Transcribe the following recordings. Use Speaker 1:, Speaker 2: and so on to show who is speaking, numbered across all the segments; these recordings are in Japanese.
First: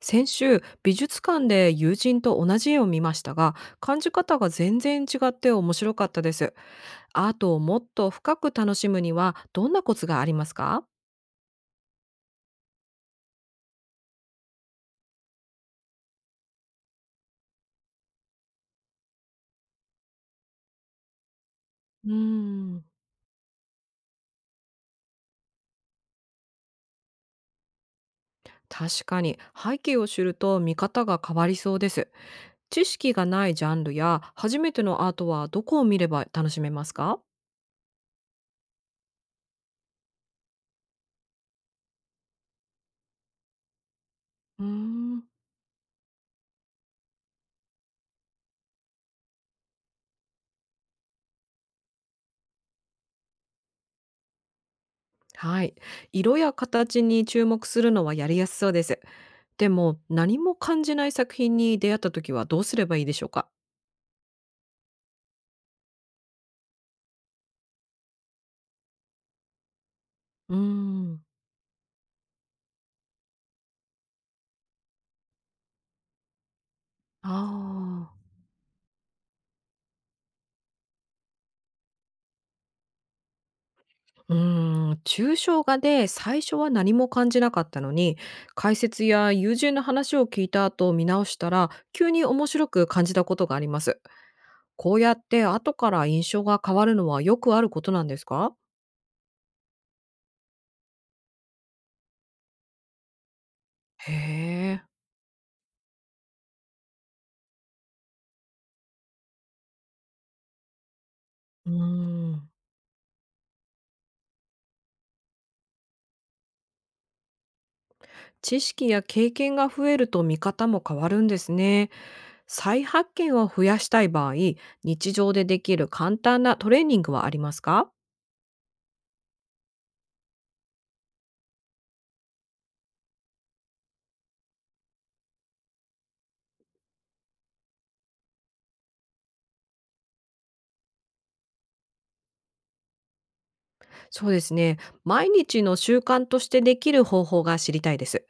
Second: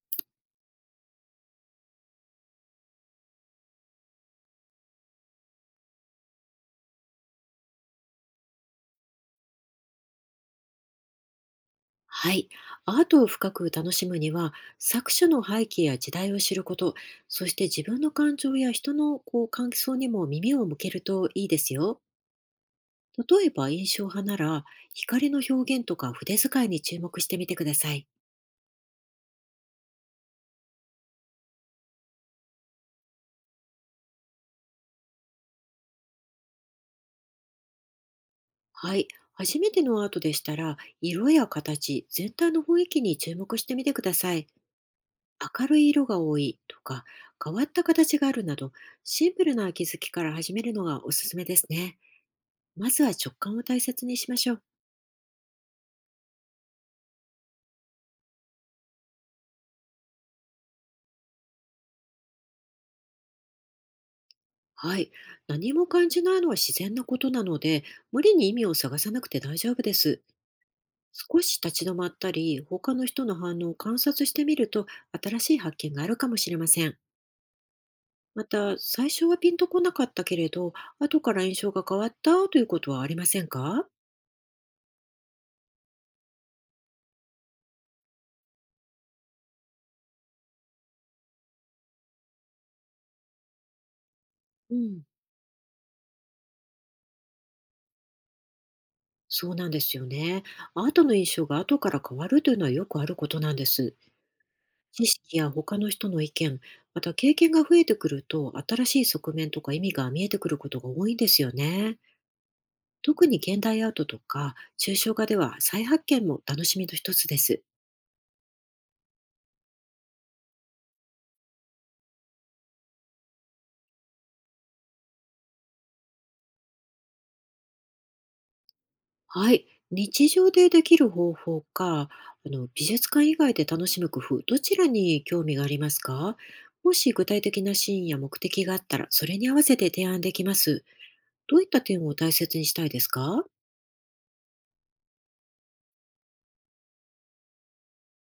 Speaker 1: 先週美術館で友人と同じ絵を見ましたが、感じ方が全然違って面白かったです。アートをもっと深く楽しむには、どんなコツがありますか？
Speaker 2: はい。アートを深く楽しむには、作者の背景や時代を知ること、そして自分の感情や人の感想にも耳を向けるといいですよ。
Speaker 1: うーん。
Speaker 2: 例えば印象派なら、光の表現とか筆遣いに注目してみてください。
Speaker 1: 確かに背景を知ると見方が変わりそうです。知識がないジャンルや初めてのアートはどこを見れば楽しめますか？
Speaker 2: はい。初めてのアートでしたら、色や形、全体の雰囲気に注目してみてください。
Speaker 1: うーん。
Speaker 2: 明るい色が多いとか、変わった形があるなど、シンプルな気づきから始めるのがおすすめですね。まずは直感を大切にしましょう。
Speaker 1: はい。色や形に注目するのはやりやすそうです。でも、何も感じない作品に出会った時はどうすればいいでしょうか？
Speaker 2: はい。何も感じないのは自然なことなので、無理に意味を探さなくて大丈夫です。
Speaker 1: うーん。
Speaker 2: 少し立ち止まったり、他の人の反応を観察してみると、新しい発見があるかもしれません。
Speaker 1: ああ。
Speaker 2: また、最初はピンとこなかったけれど、後から印象が変わったということはありませんか？
Speaker 1: うーん、抽象画で最初は何も感じなかったのに、解説や友人の話を聞いた後見直したら、急に面白く感じたことがあります。
Speaker 2: う
Speaker 1: こう
Speaker 2: ん。
Speaker 1: やって後から印象が変わるのはよくあることなんですか？
Speaker 2: そうなんですよね。後の印象が後から変わるというのはよくあることなんです。
Speaker 1: へえ。
Speaker 2: 知識や他の人の意見、また経験が増えてくると、新しい側面とか意味が見えてくることが多いんですよ
Speaker 1: う
Speaker 2: ね。
Speaker 1: ーん。
Speaker 2: 特に現代アートとか抽象画では再発見も楽しみの一つです。
Speaker 1: 知識や経験が増えると見方も変わるんですね。再発見を増やしたい場合、日常でできる簡単なトレーニングはありますか？
Speaker 2: はい。日常でできる方法か、あの美術館以外で楽しむ工夫、どちらに興味がありますか？もし具体的なシーンや目的があったら、それに合わせて提案できます。どういった点を大切にしたいですか？
Speaker 1: そうですね。毎日の習慣としてできる方法が知りたいです。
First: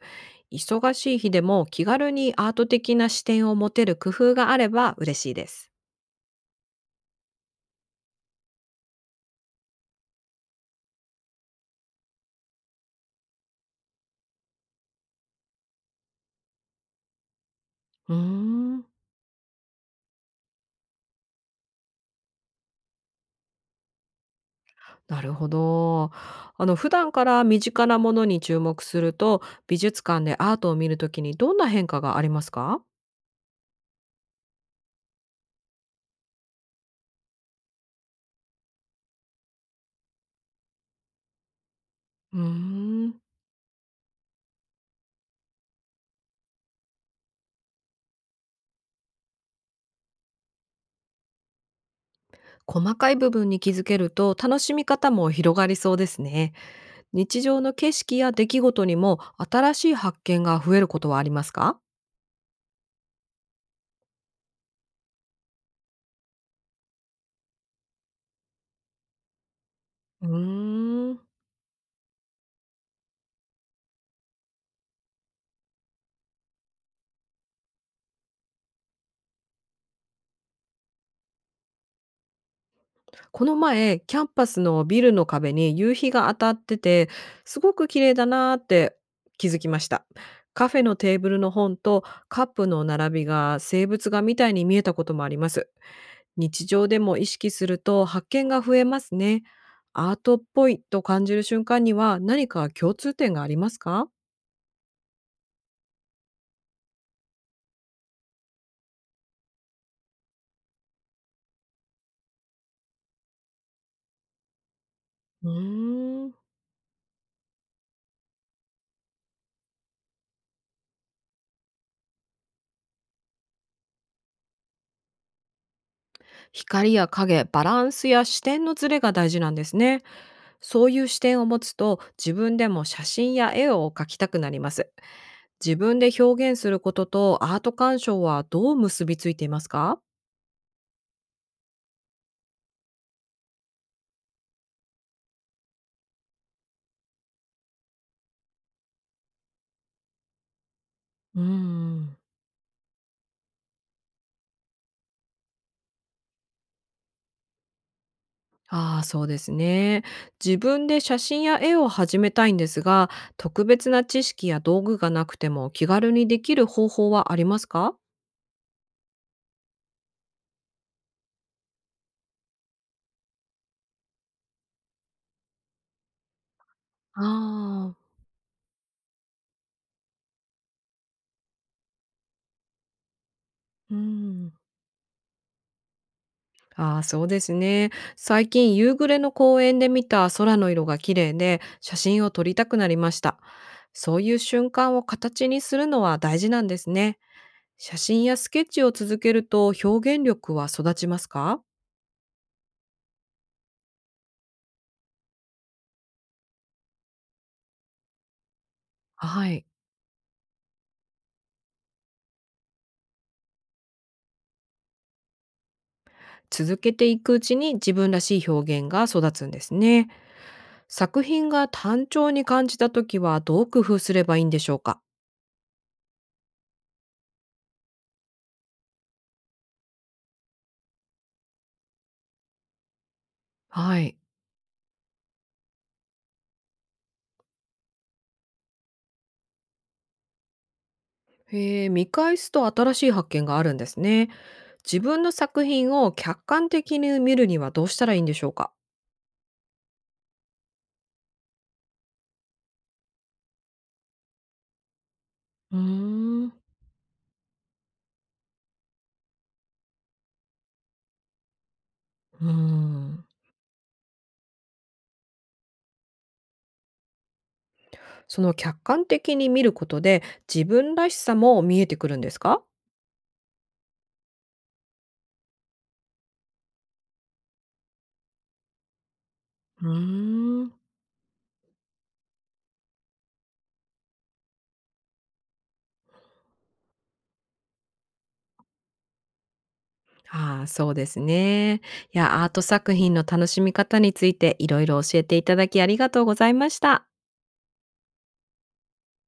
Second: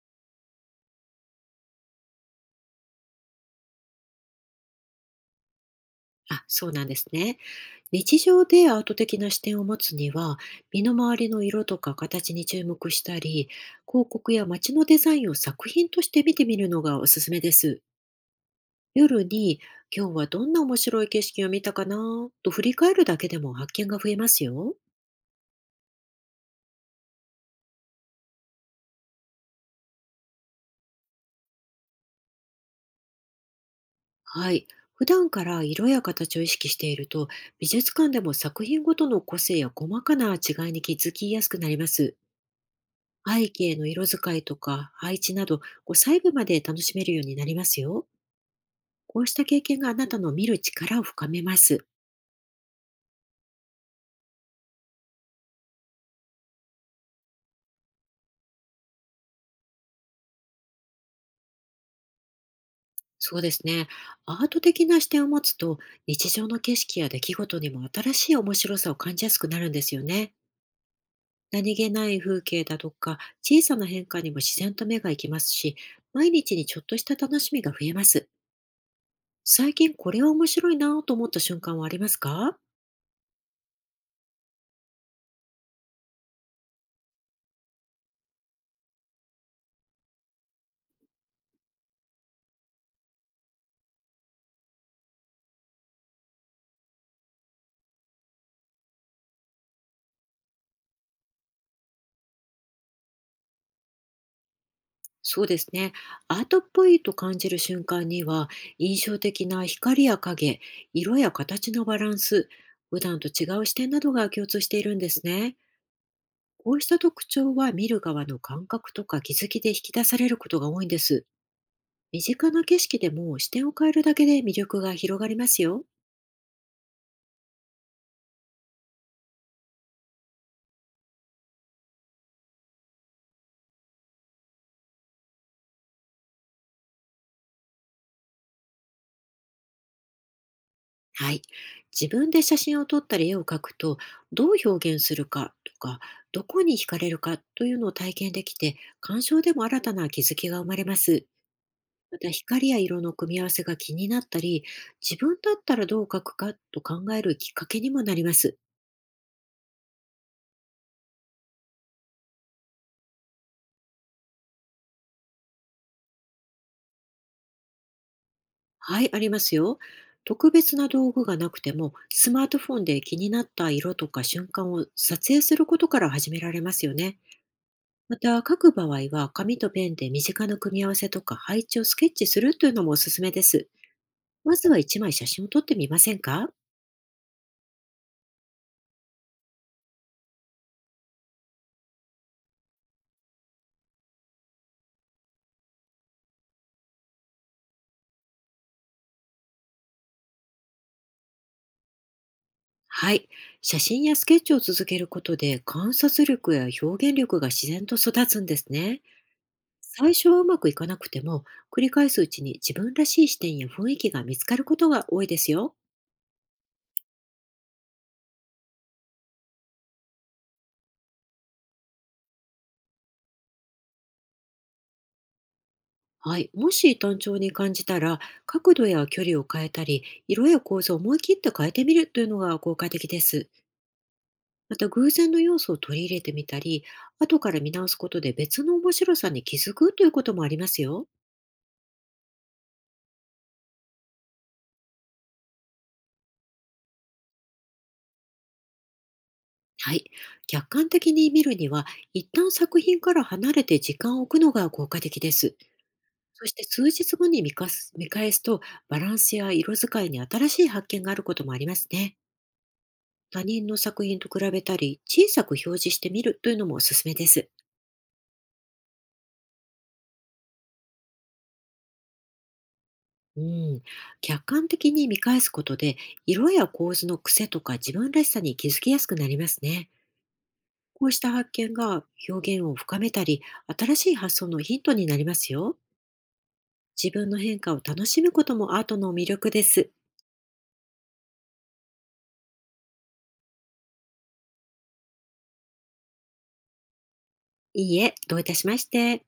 Speaker 1: 忙しい日でも気軽にアート的な視点を持てる工夫があれば嬉しいです。
Speaker 2: あ、そうなんですね。日常でアート的な視点を持つには、身の回りの色とか形に注目したり、広告や街のデザインを作品として見てみるのがおすすめです。
Speaker 1: うーん、
Speaker 2: 夜に、今日はどんな面白い景色を見たかなと振り返るだけでも発見が増えますよ。
Speaker 1: なるほど。普段から身近なものに注目すると、美術館でアートを見るときにどんな変化がありますか？
Speaker 2: はい。普段から色や形を意識していると、美術館でも作品ごとの個性や細かな違いに気づきやすくなります。
Speaker 1: うーん、
Speaker 2: 背景の色使いとか配置など、こう細部まで楽しめるようになりますよ。こうした経験があなたの見る力を深めます。
Speaker 1: 細かい部分に気づけると楽しみ方も広がりそうですね。日常の景色や出来事にも新しい発見が増えることはありますか？
Speaker 2: そうですね。アート的な視点を持つと、日常の景色や出来事にも新しい面白さを感じやすくなるんですよ
Speaker 1: う
Speaker 2: ね。
Speaker 1: ーん。
Speaker 2: 何気ない風景だとか、小さな変化にも自然と目が行きますし、毎日にちょっとした楽しみが増えます。最近これは面白いなぁと思った瞬間はありますか？
Speaker 1: この前、キャンパスのビルの壁に夕日が当たってて、すごく綺麗だなーって気づきました。カフェのテーブルの本とカップの並びが生物画みたいに見えたこともあります。日常でも意識すると発見が増えますね。アートっぽいと感じる瞬間には何か共通点がありますか？
Speaker 2: そうですね。アートっぽいと感じる瞬間には、印象的な光や影、色や形のバランス、普段と違う視点などが共通しているんです
Speaker 1: う
Speaker 2: ね。
Speaker 1: ーん。
Speaker 2: こうした特徴は見る側の感覚とか気づきで引き出されることが多いんです。身近な景色でも視点を変えるだけで魅力が広がりますよ。
Speaker 1: 光や影、バランスや視点のズレが大事なんですね。そういう視点を持つと自分でも写真や絵を描きたくなります。自分で表現することとアート鑑賞はどう結びついていますか？
Speaker 2: はい。自分で写真を撮ったり絵を描くと、どう表現するかとか、どこに惹かれるかというのを体験できて、鑑賞でも新たな気づきが生まれます。
Speaker 1: うーん。
Speaker 2: また光や色の組み合わせが気になったり、自分だったらどう描くかと考えるきっかけにもなります。
Speaker 1: ああ、そうですね。自分で写真や絵を始めたいんですが、特別な知識や道具がなくても気軽にできる方法はありますか？
Speaker 2: はい、ありますよ。特別な道具がなくても、スマートフォンで気になった色とか瞬間を撮影することから始められますよね。
Speaker 1: ああ
Speaker 2: また、描く場合は紙とペンで身近な組み合わせとか配置をスケッチするというのもおすすめです。
Speaker 1: ー、うん。
Speaker 2: まずは1枚写真を撮ってみませんか？
Speaker 1: ああ、そうですね。最近夕暮れの公園で見た空の色が綺麗で写真を撮りたくなりました。そういう瞬間を形にするのは大事なんですね。写真やスケッチを続けると表現力は育ちますか？
Speaker 2: はい。写真やスケッチを続けることで観察力や表現力が自然と育つんですね。
Speaker 1: はい。
Speaker 2: 最初はうまくいかなくても、繰り返すうちに自分らしい視点や雰囲気が見つかることが多いですよ。
Speaker 1: 続けていくうちに自分らしい表現が育つんですね。作品が単調に感じた時はどう工夫すればいいんでしょうか？
Speaker 2: はい、もし単調に感じたら、角度や距離を変えたり、色や構造を思い切って変えてみるというのが効果的です。
Speaker 1: はい。
Speaker 2: また偶然の要素を取り入れてみたり、後から見直すことで別の面白さに気づくということもありますよ。
Speaker 1: へえ、見返すと新しい発見があるんですね。自分の作品を客観的に見るにはどうしたらいいんでしょうか？
Speaker 2: はい、客観的に見るには、一旦作品から離れて時間を置くのが効果的です。
Speaker 1: うー
Speaker 2: そ
Speaker 1: ん。う
Speaker 2: して数日後に見返すと、バランスや色使いに新しい発見があることもありますね。
Speaker 1: ーん。
Speaker 2: 他人の作品と比べたり、小さく表示してみるというのもおすすめです。
Speaker 1: その客観的に見ることで、自分らしさも見えてくるんですか？
Speaker 2: うん、客観的に見返すことで、色や構図の癖とか自分らしさに気づきやすくなります
Speaker 1: う
Speaker 2: ね。
Speaker 1: ーん。
Speaker 2: こうした発見が表現を深めたり、新しい発想のヒントになりますよ。自分の変化を楽しむこともアートの魅力です。
Speaker 1: ああ、そうですね。いや、アート作品の楽しみ方についていろいろ教えていただき、ありがとうございました。
Speaker 2: いいえ、どういたしまして。